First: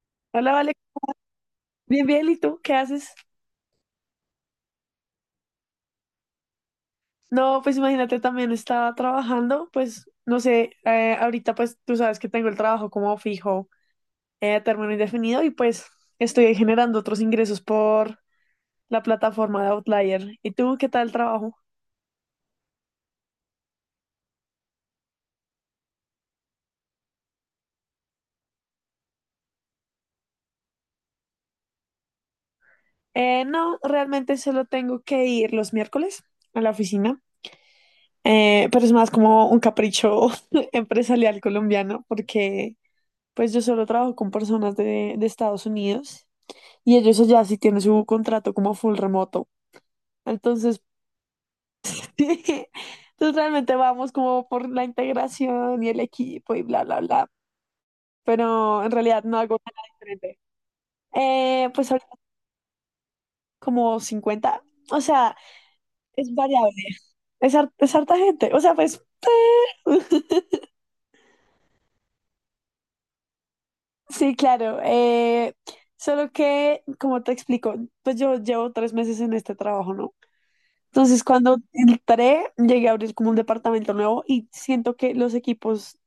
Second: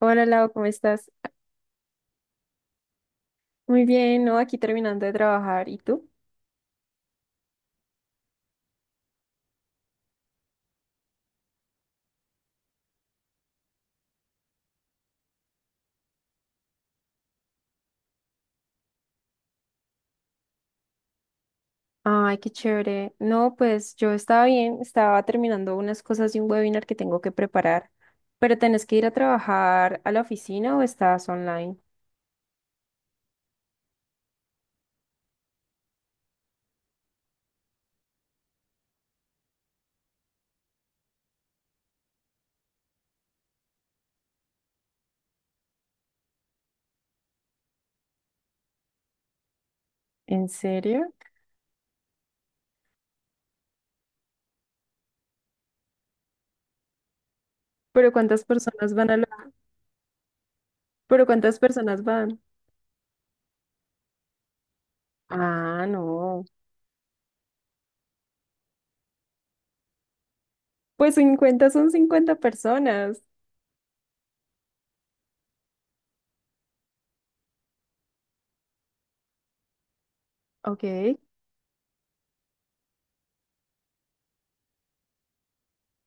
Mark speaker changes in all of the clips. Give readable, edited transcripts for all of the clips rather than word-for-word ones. Speaker 1: Hola Lau,
Speaker 2: Hola,
Speaker 1: ¿cómo
Speaker 2: vale.
Speaker 1: estás?
Speaker 2: Bien, bien, ¿y tú qué haces?
Speaker 1: Muy bien, ¿no? Aquí terminando de trabajar. ¿Y tú?
Speaker 2: No, pues imagínate, también estaba trabajando, pues no sé, ahorita pues tú sabes que tengo el trabajo como fijo, a término indefinido y pues estoy generando otros ingresos por la plataforma de Outlier. ¿Y tú qué tal el trabajo?
Speaker 1: Ay, qué chévere. No, pues yo estaba bien, estaba terminando unas cosas de un webinar que tengo que preparar. ¿Pero tenés que ir a trabajar a la oficina o estás online?
Speaker 2: No, realmente solo tengo que ir los miércoles a la oficina, pero es más como un capricho empresarial colombiano porque pues yo solo trabajo con personas de Estados Unidos. Y ellos allá sí tienen su contrato como full remoto.
Speaker 1: ¿En
Speaker 2: Entonces,
Speaker 1: serio?
Speaker 2: entonces realmente vamos como por la integración y el equipo y bla, bla, bla.
Speaker 1: ¿Pero cuántas
Speaker 2: Pero en
Speaker 1: personas van a
Speaker 2: realidad
Speaker 1: la...
Speaker 2: no hago nada diferente.
Speaker 1: ¿Pero cuántas
Speaker 2: Pues
Speaker 1: personas
Speaker 2: ahorita
Speaker 1: van?
Speaker 2: como 50. O sea,
Speaker 1: Ah,
Speaker 2: es
Speaker 1: no.
Speaker 2: variable. Es harta gente. O sea, pues.
Speaker 1: Pues 50, son 50 personas.
Speaker 2: Sí, claro. Solo que, como te explico, pues yo llevo 3 meses en este trabajo, ¿no?
Speaker 1: Ok.
Speaker 2: Entonces, cuando entré, llegué a abrir como un departamento nuevo y siento que los equipos, o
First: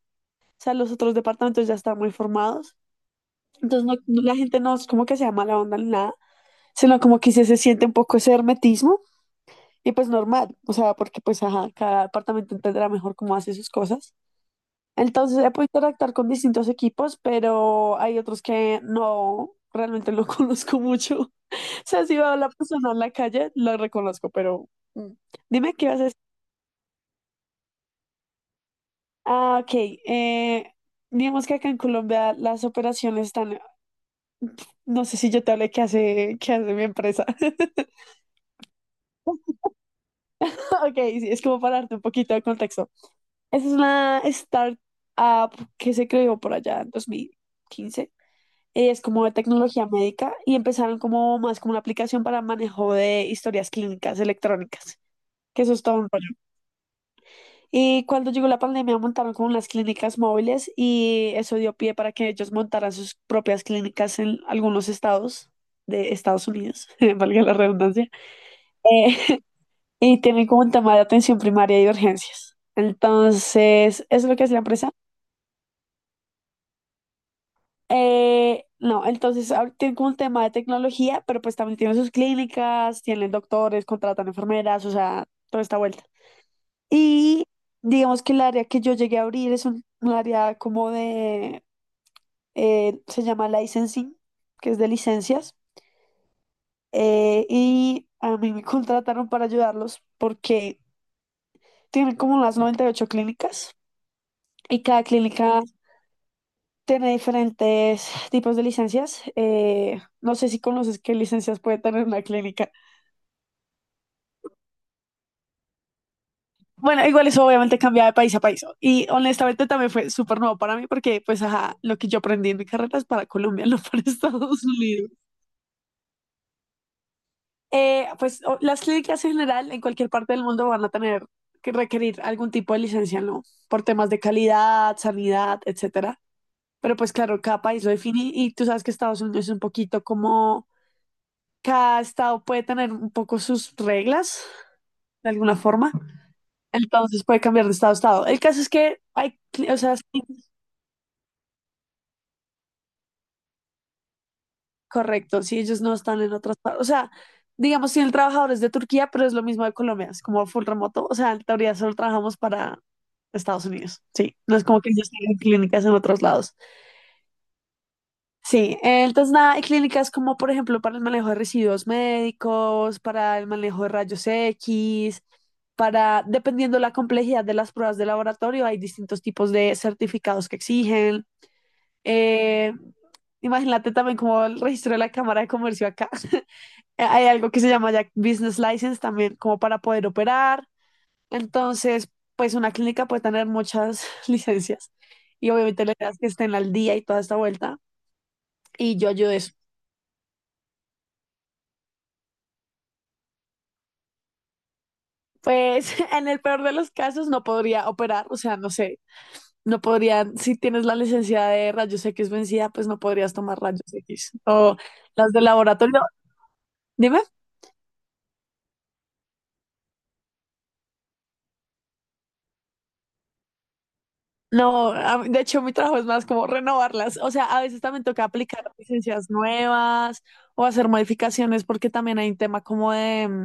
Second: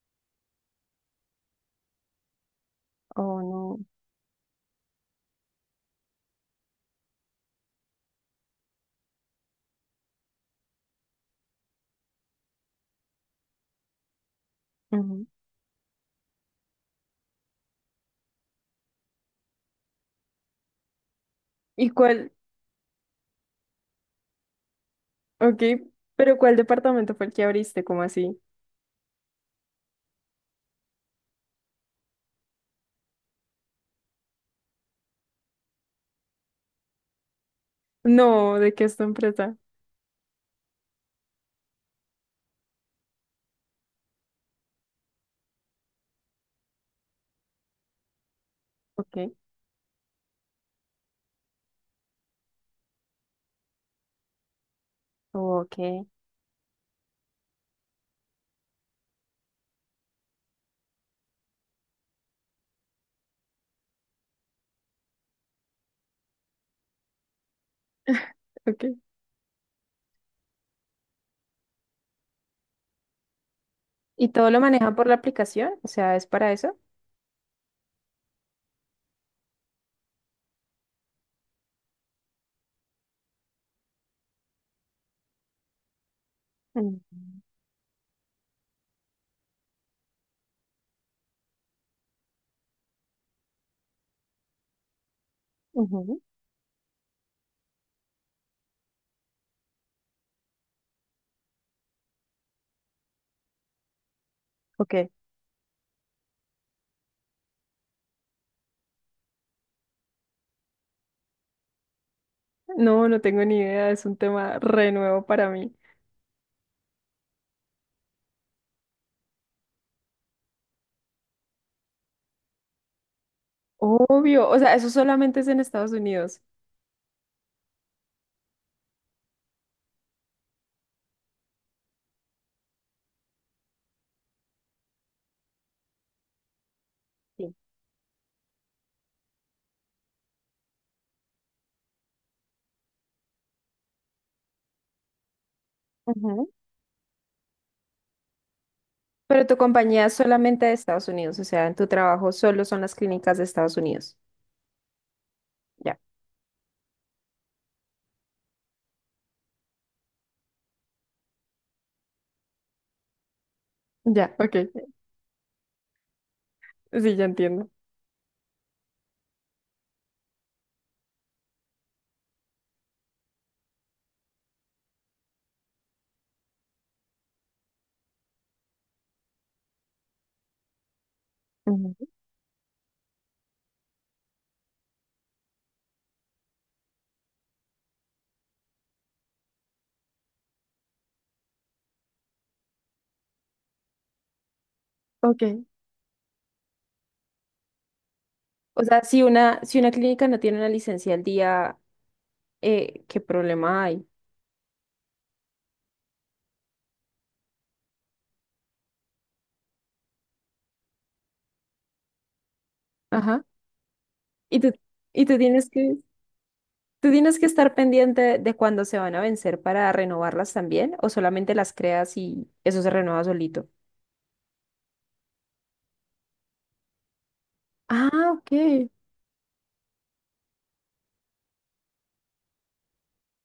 Speaker 2: sea, los otros departamentos ya están muy formados.
Speaker 1: Oh, no.
Speaker 2: Entonces, la gente no es como que sea mala onda ni nada, sino como que sí se siente un poco ese hermetismo y pues normal, o sea, porque pues ajá, cada departamento entenderá mejor cómo hace sus cosas.
Speaker 1: Ujú.
Speaker 2: Entonces, he podido interactuar con distintos equipos, pero hay otros que no, realmente no conozco mucho. O
Speaker 1: ¿Y
Speaker 2: sea, si veo
Speaker 1: cuál?
Speaker 2: a la persona en la calle, la reconozco, pero mm,
Speaker 1: Ok,
Speaker 2: dime qué vas a.
Speaker 1: pero ¿cuál departamento fue el que abriste? ¿Cómo así?
Speaker 2: Ah, ok. Eh, digamos que acá en Colombia las operaciones están. No sé si yo te hablé qué hace mi empresa.
Speaker 1: No, ¿de qué es tu empresa?
Speaker 2: Ok, sí, es como para darte un poquito de contexto. Esa es una startup que se creó por allá en 2015. Es
Speaker 1: Ok,
Speaker 2: como de tecnología médica y empezaron como más como una aplicación para manejo de historias clínicas electrónicas, que eso
Speaker 1: ok,
Speaker 2: es todo un rollo. Y cuando llegó la pandemia montaron como unas clínicas móviles y eso dio pie para que ellos montaran sus propias clínicas en algunos estados de Estados Unidos, valga la redundancia,
Speaker 1: ok.
Speaker 2: eh, y tienen como un tema de atención primaria y de urgencias. Entonces, eso es
Speaker 1: ¿Y
Speaker 2: lo que
Speaker 1: todo
Speaker 2: hace la
Speaker 1: lo
Speaker 2: empresa.
Speaker 1: manejan por la aplicación? O sea, ¿es para eso?
Speaker 2: No, entonces ahorita tienen como un tema de tecnología, pero pues también tienen sus clínicas, tienen doctores, contratan enfermeras, o sea, toda esta vuelta.
Speaker 1: Mm,
Speaker 2: Y digamos que el área que yo llegué a abrir es un área como de, se llama licensing, que es de licencias,
Speaker 1: ujú,
Speaker 2: y a mí me contrataron para ayudarlos porque tienen como unas 98 clínicas y
Speaker 1: ok.
Speaker 2: cada clínica tiene diferentes tipos de licencias. No sé si conoces qué licencias puede tener una clínica.
Speaker 1: No, no tengo ni idea, es un tema re nuevo para mí.
Speaker 2: Bueno, igual eso obviamente cambia de país a país, ¿no? Y honestamente también fue súper nuevo para mí porque pues ajá, lo que yo aprendí en mi carrera es para Colombia, no para
Speaker 1: Obvio, o
Speaker 2: Estados
Speaker 1: sea, eso
Speaker 2: Unidos.
Speaker 1: solamente es en Estados Unidos.
Speaker 2: Pues las clínicas en general en cualquier parte del mundo van a tener que requerir algún tipo de licencia, ¿no? Por temas de calidad, sanidad, etcétera. Pero pues claro,
Speaker 1: Sí.
Speaker 2: cada país lo define y tú sabes que Estados Unidos es un poquito como cada estado puede tener un poco sus reglas de alguna forma,
Speaker 1: Ujú.
Speaker 2: entonces puede cambiar de estado a estado. El caso es que hay,
Speaker 1: Pero tu
Speaker 2: o sea,
Speaker 1: compañía es
Speaker 2: sí.
Speaker 1: solamente de Estados Unidos, o sea, en tu trabajo solo son las clínicas de Estados Unidos.
Speaker 2: Correcto, si ellos no
Speaker 1: Ya.
Speaker 2: están en otras partes, o sea, digamos, si el trabajador es de Turquía, pero es lo mismo de Colombia, es como full remoto, o sea, en teoría solo trabajamos para Estados Unidos,
Speaker 1: Ya,
Speaker 2: sí,
Speaker 1: ok,
Speaker 2: no es como que ellos tienen clínicas en otros lados.
Speaker 1: sí, ya entiendo.
Speaker 2: Sí, entonces nada, hay clínicas como por ejemplo para el manejo de residuos médicos, para el manejo de rayos X, para, dependiendo la complejidad de las pruebas de laboratorio, hay distintos tipos de certificados que exigen.
Speaker 1: Ujú,
Speaker 2: Eh, imagínate también como el registro de la Cámara de Comercio acá. Hay algo que se llama ya business license también, como para poder operar. Entonces, pues una clínica puede tener muchas licencias
Speaker 1: ok.
Speaker 2: y obviamente la idea es que estén al día y toda esta vuelta.
Speaker 1: O
Speaker 2: Y
Speaker 1: sea,
Speaker 2: yo
Speaker 1: si
Speaker 2: ayudo eso.
Speaker 1: una, si una clínica no tiene una licencia al día, ¿qué problema hay?
Speaker 2: Pues en el peor de los casos no podría operar, o sea, no sé, no podrían, si tienes la licencia de rayos X vencida, pues no podrías tomar rayos X.
Speaker 1: Y tú,
Speaker 2: O
Speaker 1: y
Speaker 2: las de laboratorio,
Speaker 1: tú
Speaker 2: dime.
Speaker 1: tienes que estar pendiente de cuándo se van a vencer para renovarlas también, o solamente las creas y eso se renueva solito.
Speaker 2: No, de hecho mi trabajo es más como renovarlas. O sea, a veces también
Speaker 1: Ah,
Speaker 2: toca aplicar
Speaker 1: ok.
Speaker 2: licencias nuevas o hacer modificaciones porque también hay un tema como de,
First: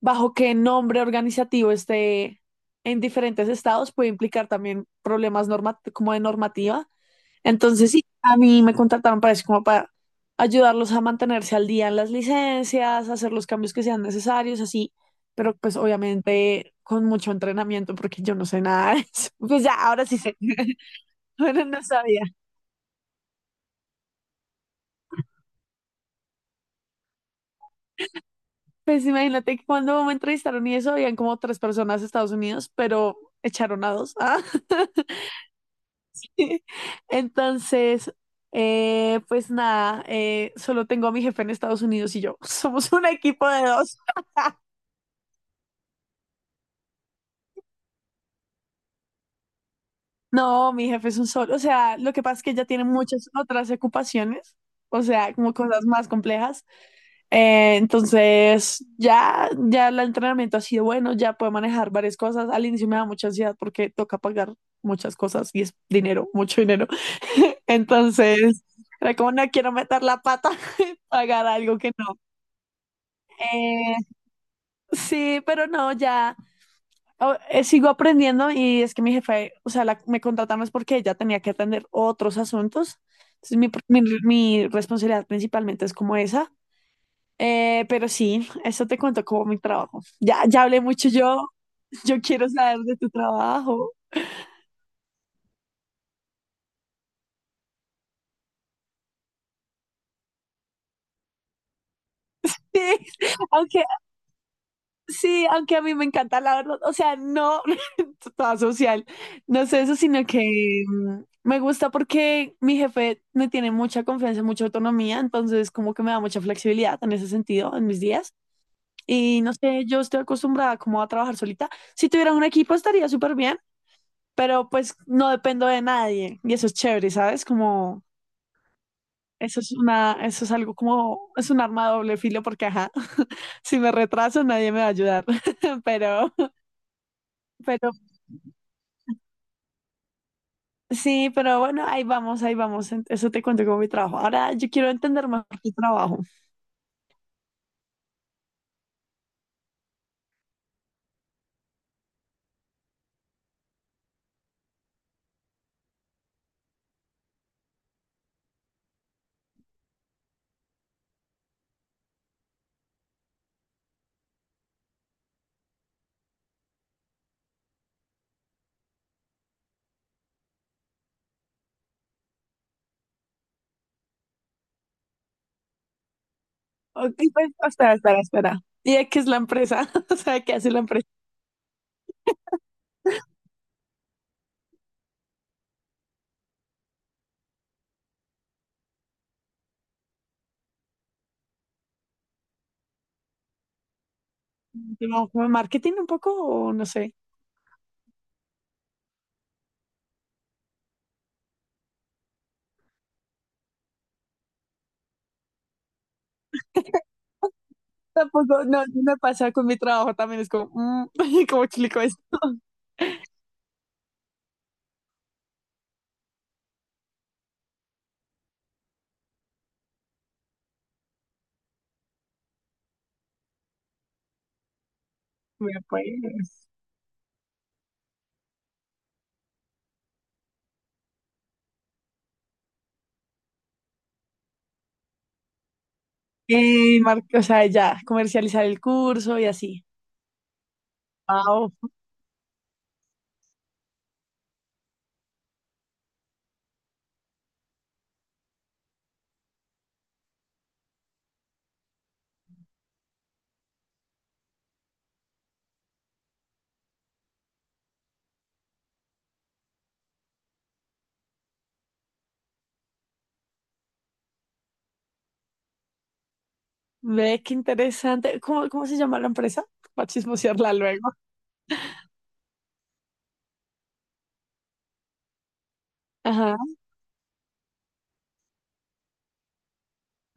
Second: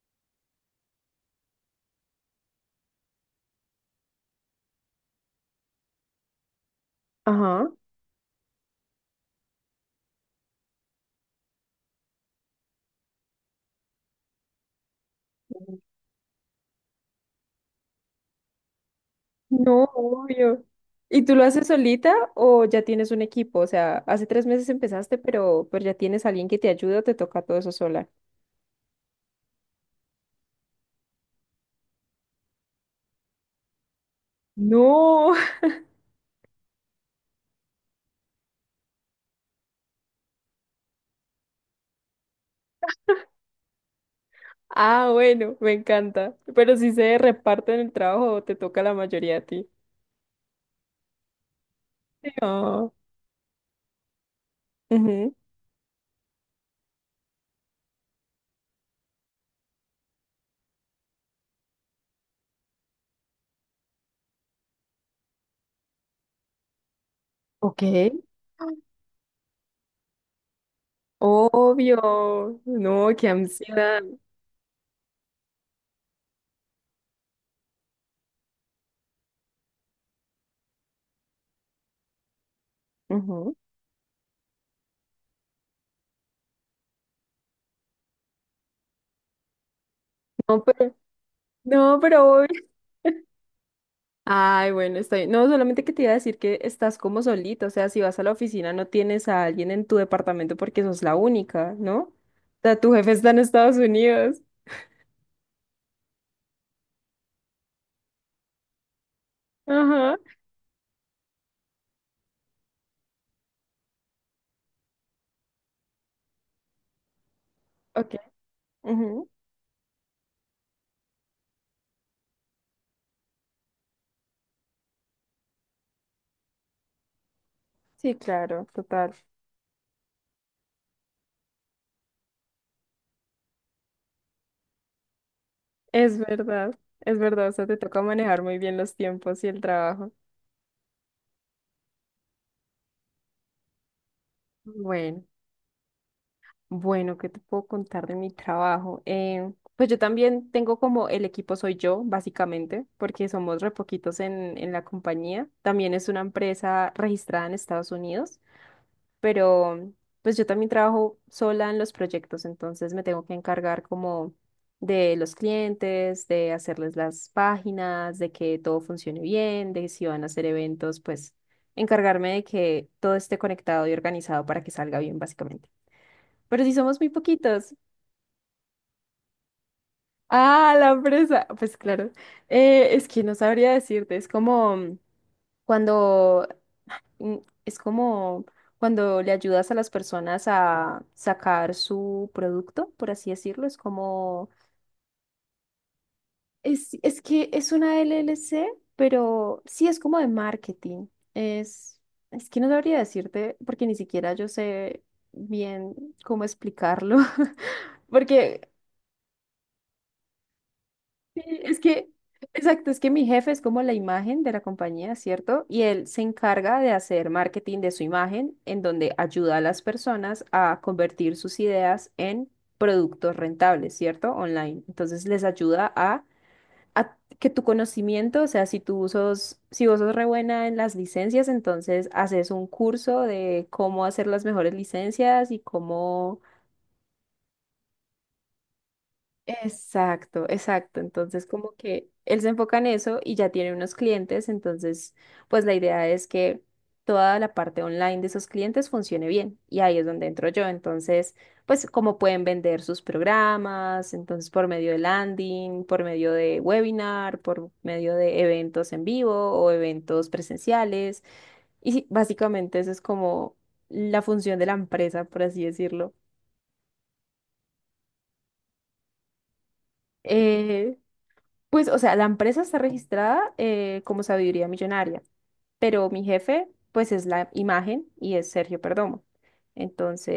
Speaker 2: bajo qué nombre organizativo esté en diferentes estados puede implicar también problemas como de normativa.
Speaker 1: Ajá.
Speaker 2: Entonces, sí, a mí me contrataron para eso, como para ayudarlos a mantenerse al día en las licencias, hacer los cambios que sean necesarios, así, pero pues obviamente con mucho entrenamiento porque yo no sé nada de eso. Pues ya,
Speaker 1: No,
Speaker 2: ahora sí sé.
Speaker 1: obvio. ¿Y tú lo
Speaker 2: Bueno,
Speaker 1: haces
Speaker 2: no
Speaker 1: solita
Speaker 2: sabía.
Speaker 1: o ya tienes un equipo? O sea, hace 3 meses empezaste, pero ya tienes alguien que te ayuda o te toca todo eso sola.
Speaker 2: Pues imagínate que cuando me entrevistaron y eso, habían como tres personas de Estados Unidos, pero echaron a dos. Ah.
Speaker 1: No.
Speaker 2: Entonces, pues nada, solo tengo a mi jefe en Estados Unidos y yo. Somos un equipo de dos.
Speaker 1: Ah, bueno, me encanta. Pero si se reparten el trabajo, o te toca la mayoría a ti.
Speaker 2: No, mi jefe es un solo. O sea, lo que pasa es que ella tiene
Speaker 1: Ah.
Speaker 2: muchas otras ocupaciones, o
Speaker 1: Ujú.
Speaker 2: sea, como cosas más complejas. Entonces, ya el entrenamiento ha sido bueno, ya puedo manejar varias cosas. Al inicio me da mucha ansiedad porque toca pagar muchas cosas y es dinero, mucho dinero.
Speaker 1: Ok.
Speaker 2: Entonces, era como no quiero meter la pata, pagar algo que no.
Speaker 1: Obvio, no, qué
Speaker 2: Eh,
Speaker 1: ansiedad.
Speaker 2: sí, pero no, ya sigo aprendiendo y es que mi jefe, o sea, me contrataron es porque ella tenía que atender otros asuntos.
Speaker 1: Ujú.
Speaker 2: Entonces, mi responsabilidad principalmente es como esa. Pero sí, eso te cuento como mi trabajo. Ya
Speaker 1: No,
Speaker 2: hablé
Speaker 1: pero,
Speaker 2: mucho yo.
Speaker 1: no,
Speaker 2: Yo
Speaker 1: pero
Speaker 2: quiero
Speaker 1: obvio.
Speaker 2: saber de tu trabajo.
Speaker 1: Ay, bueno, estoy. No, solamente que te iba a decir que estás como solita, o sea, si vas a la oficina no tienes a alguien en tu departamento porque sos la única, ¿no? O
Speaker 2: Sí,
Speaker 1: sea, tu jefe está en Estados
Speaker 2: aunque
Speaker 1: Unidos.
Speaker 2: sí, aunque a mí me encanta la verdad, o sea, no toda social, no sé eso,
Speaker 1: Ajá.
Speaker 2: sino que me gusta porque mi jefe me tiene mucha confianza, mucha autonomía, entonces como que me da mucha flexibilidad en ese sentido en mis
Speaker 1: Ok,
Speaker 2: días.
Speaker 1: ujú.
Speaker 2: Y no sé, yo estoy acostumbrada como a trabajar solita. Si tuviera un equipo estaría súper bien, pero pues no dependo de nadie y eso es chévere, ¿sabes? Como
Speaker 1: Sí, claro, total.
Speaker 2: eso es algo como, es un arma de doble filo porque, ajá, si me retraso nadie me va a ayudar, pero,
Speaker 1: Es verdad, o sea, te
Speaker 2: pero
Speaker 1: toca manejar muy bien los tiempos y el trabajo.
Speaker 2: sí, pero bueno, ahí vamos, eso te cuento como mi trabajo. Ahora yo quiero
Speaker 1: Bueno.
Speaker 2: entender más tu trabajo.
Speaker 1: Bueno, ¿qué te puedo contar de mi trabajo? Pues yo también tengo como el equipo soy yo, básicamente, porque somos re poquitos en la compañía. También es una empresa registrada en Estados Unidos, pero pues yo también trabajo sola en los proyectos, entonces me tengo que encargar como de los clientes, de hacerles las páginas, de que todo funcione bien, de si van a hacer eventos, pues encargarme de que todo esté conectado y organizado para que salga bien, básicamente. Pero si somos muy
Speaker 2: Ok, pues,
Speaker 1: poquitos.
Speaker 2: espera, espera, espera. ¿Y de qué es la empresa? O sea, ¿qué hace
Speaker 1: Ah,
Speaker 2: la
Speaker 1: la
Speaker 2: empresa?
Speaker 1: presa. Pues claro. Es que no sabría decirte. Es como cuando mm, es como cuando le ayudas a las personas a sacar su producto, por así decirlo.
Speaker 2: ¿Como marketing un poco o no sé?
Speaker 1: Es que es una LLC, pero sí es como de marketing. Es, es que no sabría decirte porque ni siquiera yo sé bien cómo explicarlo.
Speaker 2: Tampoco,
Speaker 1: Porque
Speaker 2: no, sí me pasa con mi trabajo también, es como,
Speaker 1: sí,
Speaker 2: ¿cómo
Speaker 1: es
Speaker 2: explico
Speaker 1: que,
Speaker 2: esto?
Speaker 1: exacto, es que mi jefe es como la imagen de la compañía, ¿cierto? Y él se encarga de hacer marketing de su imagen, en donde ayuda a las personas a convertir sus ideas en productos rentables, ¿cierto? Online. Entonces les
Speaker 2: Mira,
Speaker 1: ayuda a,
Speaker 2: pues.
Speaker 1: a que tu conocimiento, o sea, si tú sos, si vos sos re buena en las licencias, entonces haces un curso de cómo hacer las mejores licencias y cómo...
Speaker 2: O sea, ya, comercializar el curso y así.
Speaker 1: Exacto, exacto. Entonces,
Speaker 2: Wow,
Speaker 1: como que él se enfoca en eso y ya tiene unos clientes, entonces, pues la idea es que toda la parte online de esos clientes funcione bien y ahí es donde entro yo. Entonces, pues cómo pueden vender sus programas, entonces por medio de landing, por medio de webinar, por medio de eventos en vivo o eventos presenciales. Y sí, básicamente eso es como la función de la empresa, por así decirlo.
Speaker 2: ve qué interesante. ¿Cómo se llama la empresa? Para chismosearla
Speaker 1: Eh,
Speaker 2: luego.
Speaker 1: Pues, o sea, la empresa está registrada como Sabiduría Millonaria, pero mi
Speaker 2: Ajá.
Speaker 1: jefe, pues, es la imagen y es Sergio Perdomo.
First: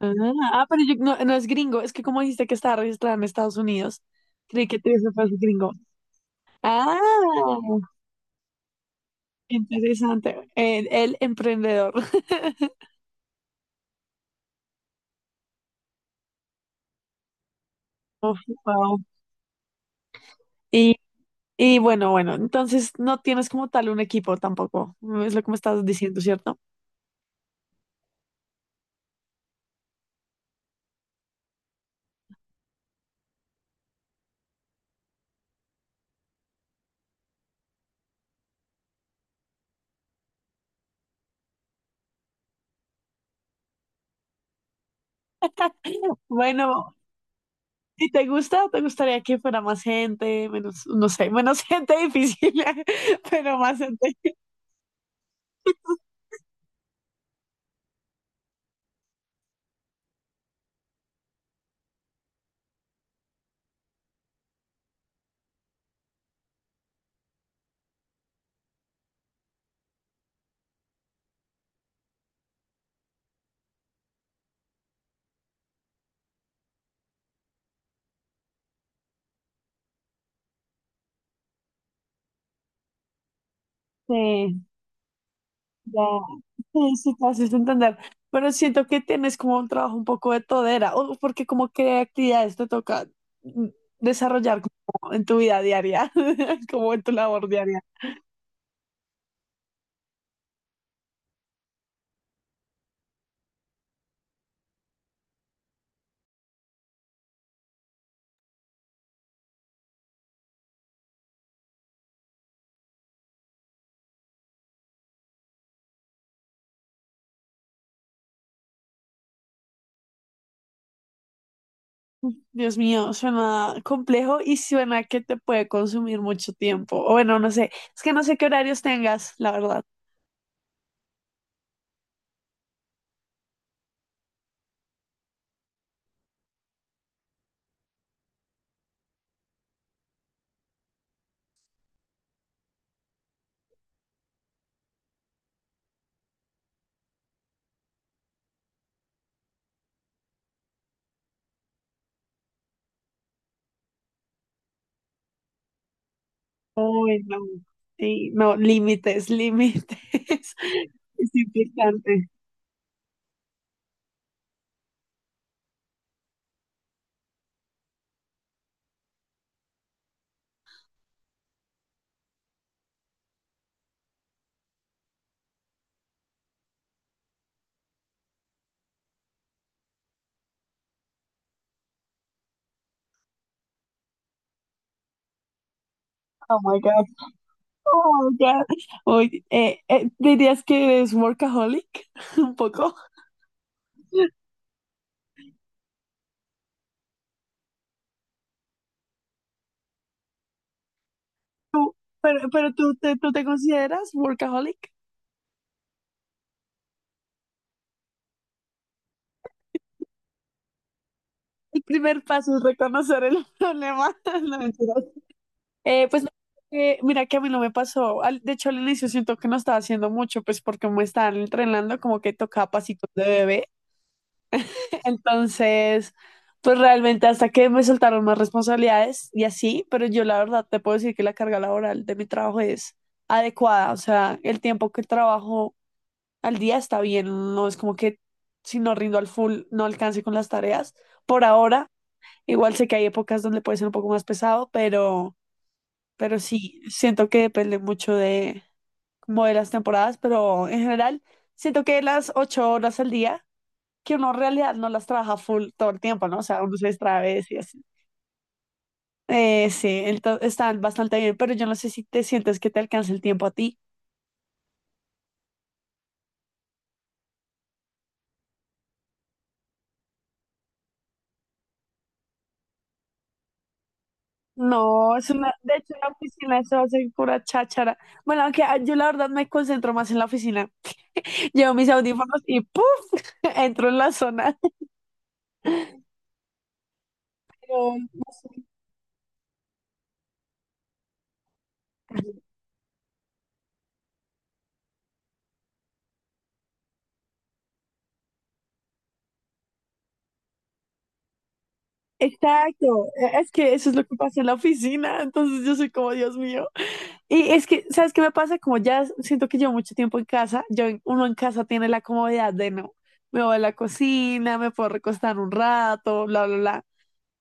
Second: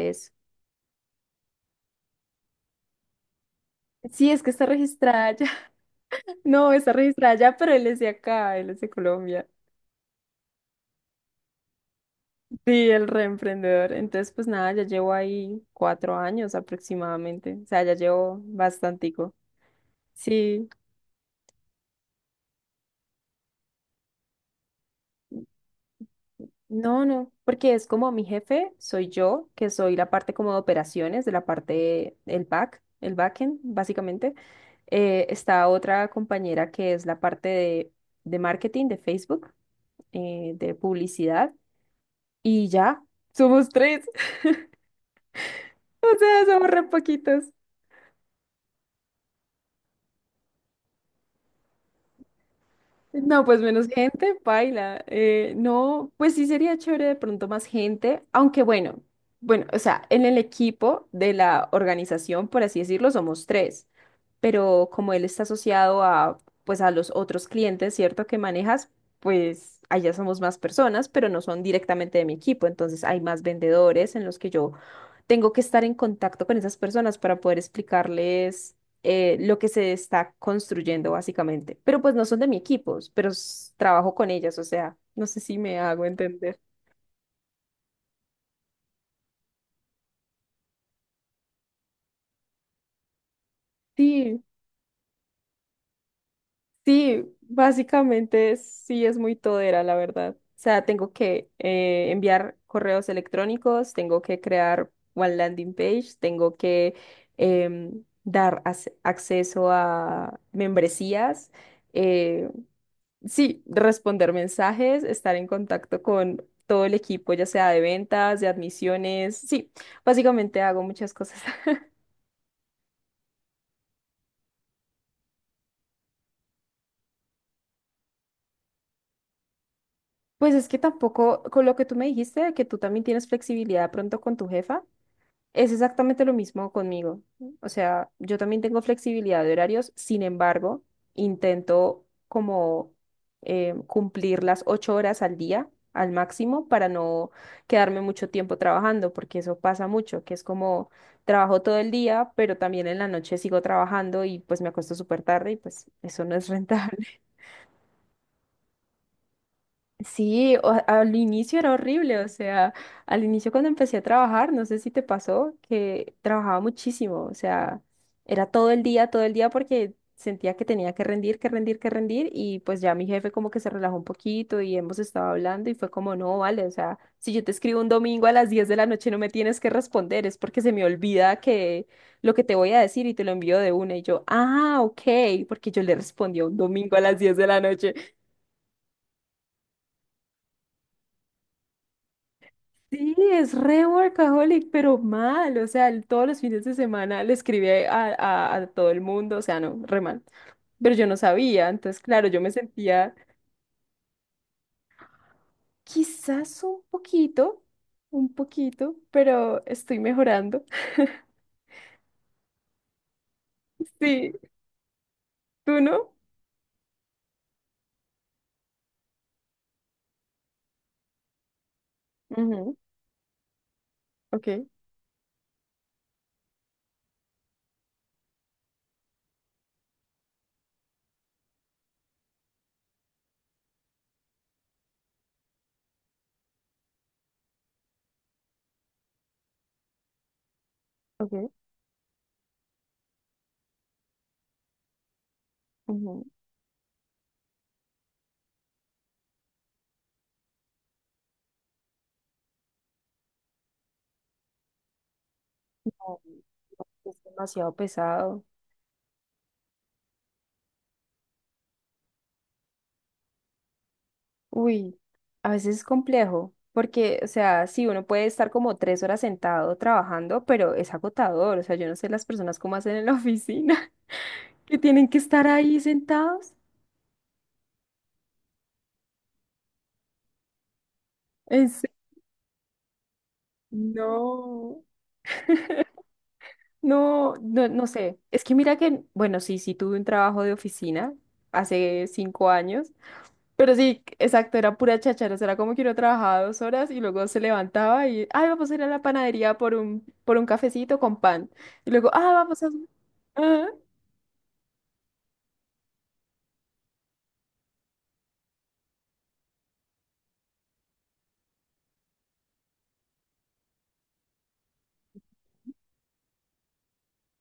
Speaker 2: Ah, ah, pero no, no es gringo, es que como dijiste que estaba registrada en Estados Unidos,
Speaker 1: sí, es que está
Speaker 2: creí que tú fue
Speaker 1: registrada ya.
Speaker 2: gringo.
Speaker 1: No, está
Speaker 2: Ah,
Speaker 1: registrada ya, pero él es de acá, él es de Colombia.
Speaker 2: interesante. El emprendedor.
Speaker 1: Sí, el reemprendedor. Entonces, pues nada, ya llevo ahí 4 años aproximadamente. O sea, ya
Speaker 2: Oh,
Speaker 1: llevo
Speaker 2: wow.
Speaker 1: bastantico. Sí.
Speaker 2: Y bueno, bueno, entonces no tienes como tal un equipo tampoco, es lo que me estás diciendo, ¿cierto?
Speaker 1: No, no, porque es como mi jefe, soy yo, que soy la parte como de operaciones, de la parte, el back, el backend, básicamente. Está otra compañera que es la parte de marketing de Facebook, de publicidad, y ya, somos tres. O sea, somos re
Speaker 2: Bueno,
Speaker 1: poquitos.
Speaker 2: si te gusta, te gustaría que fuera más gente, menos, no sé, menos gente difícil,
Speaker 1: No,
Speaker 2: pero
Speaker 1: pues
Speaker 2: más
Speaker 1: menos
Speaker 2: gente.
Speaker 1: gente, paila. No, pues sí sería chévere de pronto más gente, aunque bueno, bueno, o sea, en el equipo de la organización, por así decirlo, somos tres, pero como él está asociado a, pues a los otros clientes, ¿cierto? Que manejas, pues allá somos más personas, pero no son directamente de mi equipo, entonces hay más vendedores en los que yo tengo que estar en contacto con esas personas para poder explicarles lo que se está construyendo básicamente. Pero pues no son de mi equipo, pero trabajo con ellas,
Speaker 2: Sí,
Speaker 1: o sea, no sé si me
Speaker 2: ya,
Speaker 1: hago entender.
Speaker 2: sí, sí, te haces entender. Pero siento que tienes como un trabajo un poco de todera, o porque como qué actividades te toca, mm,
Speaker 1: Sí,
Speaker 2: desarrollar como en tu vida diaria, como en tu
Speaker 1: sí,
Speaker 2: labor diaria.
Speaker 1: básicamente sí es muy todera, la verdad. O sea, tengo que enviar correos electrónicos, tengo que crear one landing page, tengo que dar acceso a membresías. eh, Sí, responder mensajes, estar en contacto con todo el equipo, ya sea de ventas, de admisiones. Sí, básicamente hago muchas cosas.
Speaker 2: Dios mío, suena complejo y suena que te puede consumir mucho tiempo. O bueno, no sé, es que no sé qué horarios tengas, la verdad.
Speaker 1: Pues es que tampoco, con lo que tú me dijiste, de que tú también tienes flexibilidad pronto con tu jefa, es exactamente lo mismo conmigo. O sea, yo también tengo flexibilidad de horarios, sin embargo, intento como cumplir las 8 horas al día al máximo para no quedarme mucho tiempo trabajando, porque eso pasa mucho, que es como trabajo todo el día, pero también en la noche sigo trabajando y pues me acuesto súper tarde y pues eso no es rentable.
Speaker 2: Uy, no. Sí, no, límites, límites.
Speaker 1: Sí, o- al
Speaker 2: Es
Speaker 1: inicio era horrible, o
Speaker 2: importante.
Speaker 1: sea, al inicio cuando empecé a trabajar, no sé si te pasó, que trabajaba muchísimo, o sea, era todo el día porque sentía que tenía que rendir, que rendir, que rendir y pues ya mi jefe como que se relajó un poquito y hemos estado hablando y fue como, no, vale, o sea, si yo te escribo un domingo a las 10 de la noche no me tienes que responder, es porque se me olvida que lo que te voy a decir y te lo envío de una y yo, ah, ok, porque yo le respondí un
Speaker 2: Oh my
Speaker 1: domingo a
Speaker 2: God.
Speaker 1: las 10 de la noche.
Speaker 2: Oh my God. Uy, ¿dirías que eres workaholic? Un poco.
Speaker 1: Sí, es re workaholic, pero mal, o sea, el- todos los fines de semana le escribía a, a todo el mundo, o sea, no, re mal, pero yo no sabía,
Speaker 2: Tú-
Speaker 1: entonces, claro, yo
Speaker 2: pero,
Speaker 1: me
Speaker 2: pero tú
Speaker 1: sentía
Speaker 2: te, tú te consideras workaholic?
Speaker 1: quizás un poquito, pero estoy mejorando.
Speaker 2: El primer paso es reconocer el problema.
Speaker 1: Sí,
Speaker 2: No, mentiras.
Speaker 1: ¿tú
Speaker 2: Eh,
Speaker 1: no?
Speaker 2: pues mira que a mí no me pasó. De hecho, al inicio siento que no estaba haciendo mucho, pues porque me estaban entrenando como que tocaba
Speaker 1: Ujú,
Speaker 2: pasitos de bebé.
Speaker 1: ok,
Speaker 2: Entonces, pues realmente hasta que me soltaron más responsabilidades y así, pero yo la verdad te puedo decir que la carga laboral de mi trabajo es adecuada. O sea, el tiempo que trabajo al día está bien. No es como que si no rindo al full no alcance con las tareas.
Speaker 1: ok,
Speaker 2: Por ahora, igual sé que hay épocas donde puede ser un poco más pesado, pero.
Speaker 1: ujú.
Speaker 2: Pero sí, siento que depende mucho de como de las temporadas, pero en general siento que las 8 horas al día, que uno en realidad no las trabaja full todo el tiempo, ¿no? O
Speaker 1: Ay,
Speaker 2: sea, uno se distrae
Speaker 1: es
Speaker 2: a veces y
Speaker 1: demasiado
Speaker 2: así.
Speaker 1: pesado.
Speaker 2: Sí, entonces están bastante bien, pero yo no sé si te sientes que te alcanza el tiempo a ti.
Speaker 1: Uy, a veces es complejo, porque, o sea, sí, uno puede estar como 3 horas sentado trabajando, pero es agotador. O sea, yo no sé las personas cómo hacen en la oficina, que tienen
Speaker 2: No,
Speaker 1: que
Speaker 2: es
Speaker 1: estar
Speaker 2: una, de
Speaker 1: ahí
Speaker 2: hecho la
Speaker 1: sentados.
Speaker 2: oficina se va a hacer pura cháchara. Bueno, aunque yo la verdad me concentro más en la oficina.
Speaker 1: En
Speaker 2: Llevo
Speaker 1: se-
Speaker 2: mis audífonos y ¡puf! Entro en la zona.
Speaker 1: No, no, no, no
Speaker 2: Pero,
Speaker 1: sé.
Speaker 2: no
Speaker 1: Es
Speaker 2: sé.
Speaker 1: que mira que, bueno, sí, sí tuve un trabajo de oficina hace 5 años. Pero sí, exacto, era pura cháchara, o sea, era como que uno trabajaba 2 horas y luego se levantaba y, ay, vamos a ir a la panadería por un cafecito con pan. Y luego, ah, vamos a...
Speaker 2: Exacto, es
Speaker 1: Ajá.
Speaker 2: que eso es lo que pasa en la oficina, entonces yo soy como, Dios mío. Y es que, ¿sabes qué me pasa? Como ya siento que llevo mucho tiempo en casa, yo, uno en casa tiene la comodidad de no, me voy a la cocina, me puedo recostar un rato, bla, bla, bla.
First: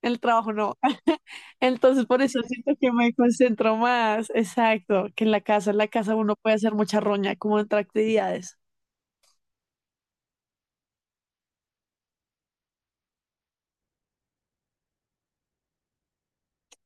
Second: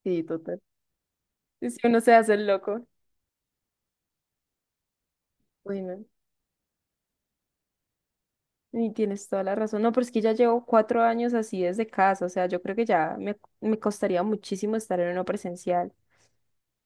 Speaker 2: En el
Speaker 1: Sí,
Speaker 2: trabajo
Speaker 1: total.
Speaker 2: no.
Speaker 1: Y si uno
Speaker 2: Entonces
Speaker 1: se
Speaker 2: por
Speaker 1: hace
Speaker 2: eso
Speaker 1: el
Speaker 2: siento
Speaker 1: loco,
Speaker 2: que me concentro más, exacto, que en la
Speaker 1: bueno,
Speaker 2: casa uno puede hacer mucha roña, como entre actividades.
Speaker 1: y tienes toda la razón. No, pero es que ya llevo 4 años así desde casa, o sea, yo creo que ya me costaría muchísimo estar en uno presencial.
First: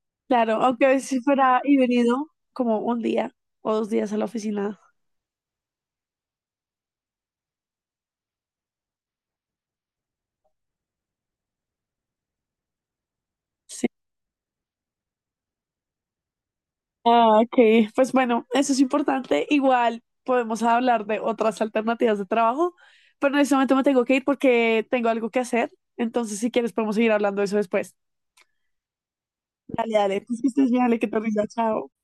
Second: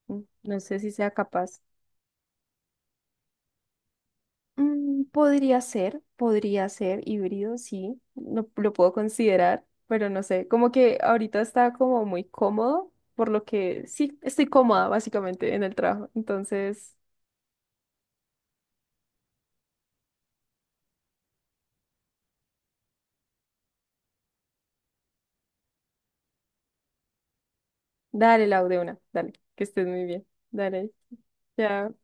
Speaker 1: Mm,
Speaker 2: Claro,
Speaker 1: no sé
Speaker 2: aunque a
Speaker 1: si
Speaker 2: veces
Speaker 1: sea
Speaker 2: si
Speaker 1: capaz.
Speaker 2: fuera y venido como un día o 2 días a la oficina.
Speaker 1: Mm, podría ser híbrido, sí, lo puedo considerar, pero no sé, como que ahorita está como muy cómodo, por lo que sí, estoy cómoda básicamente en el trabajo. Entonces,
Speaker 2: Ah, ok. Pues bueno, eso es importante. Igual podemos hablar de otras alternativas de trabajo, pero en este momento me tengo que ir porque tengo algo que hacer. Entonces, si quieres, podemos seguir hablando de eso después.
Speaker 1: dale, Lau, de una, dale, que estés
Speaker 2: Dale,
Speaker 1: muy
Speaker 2: dale.
Speaker 1: bien,
Speaker 2: Pues que estés bien,
Speaker 1: dale,
Speaker 2: dale, que te rinda. Chao.
Speaker 1: chao.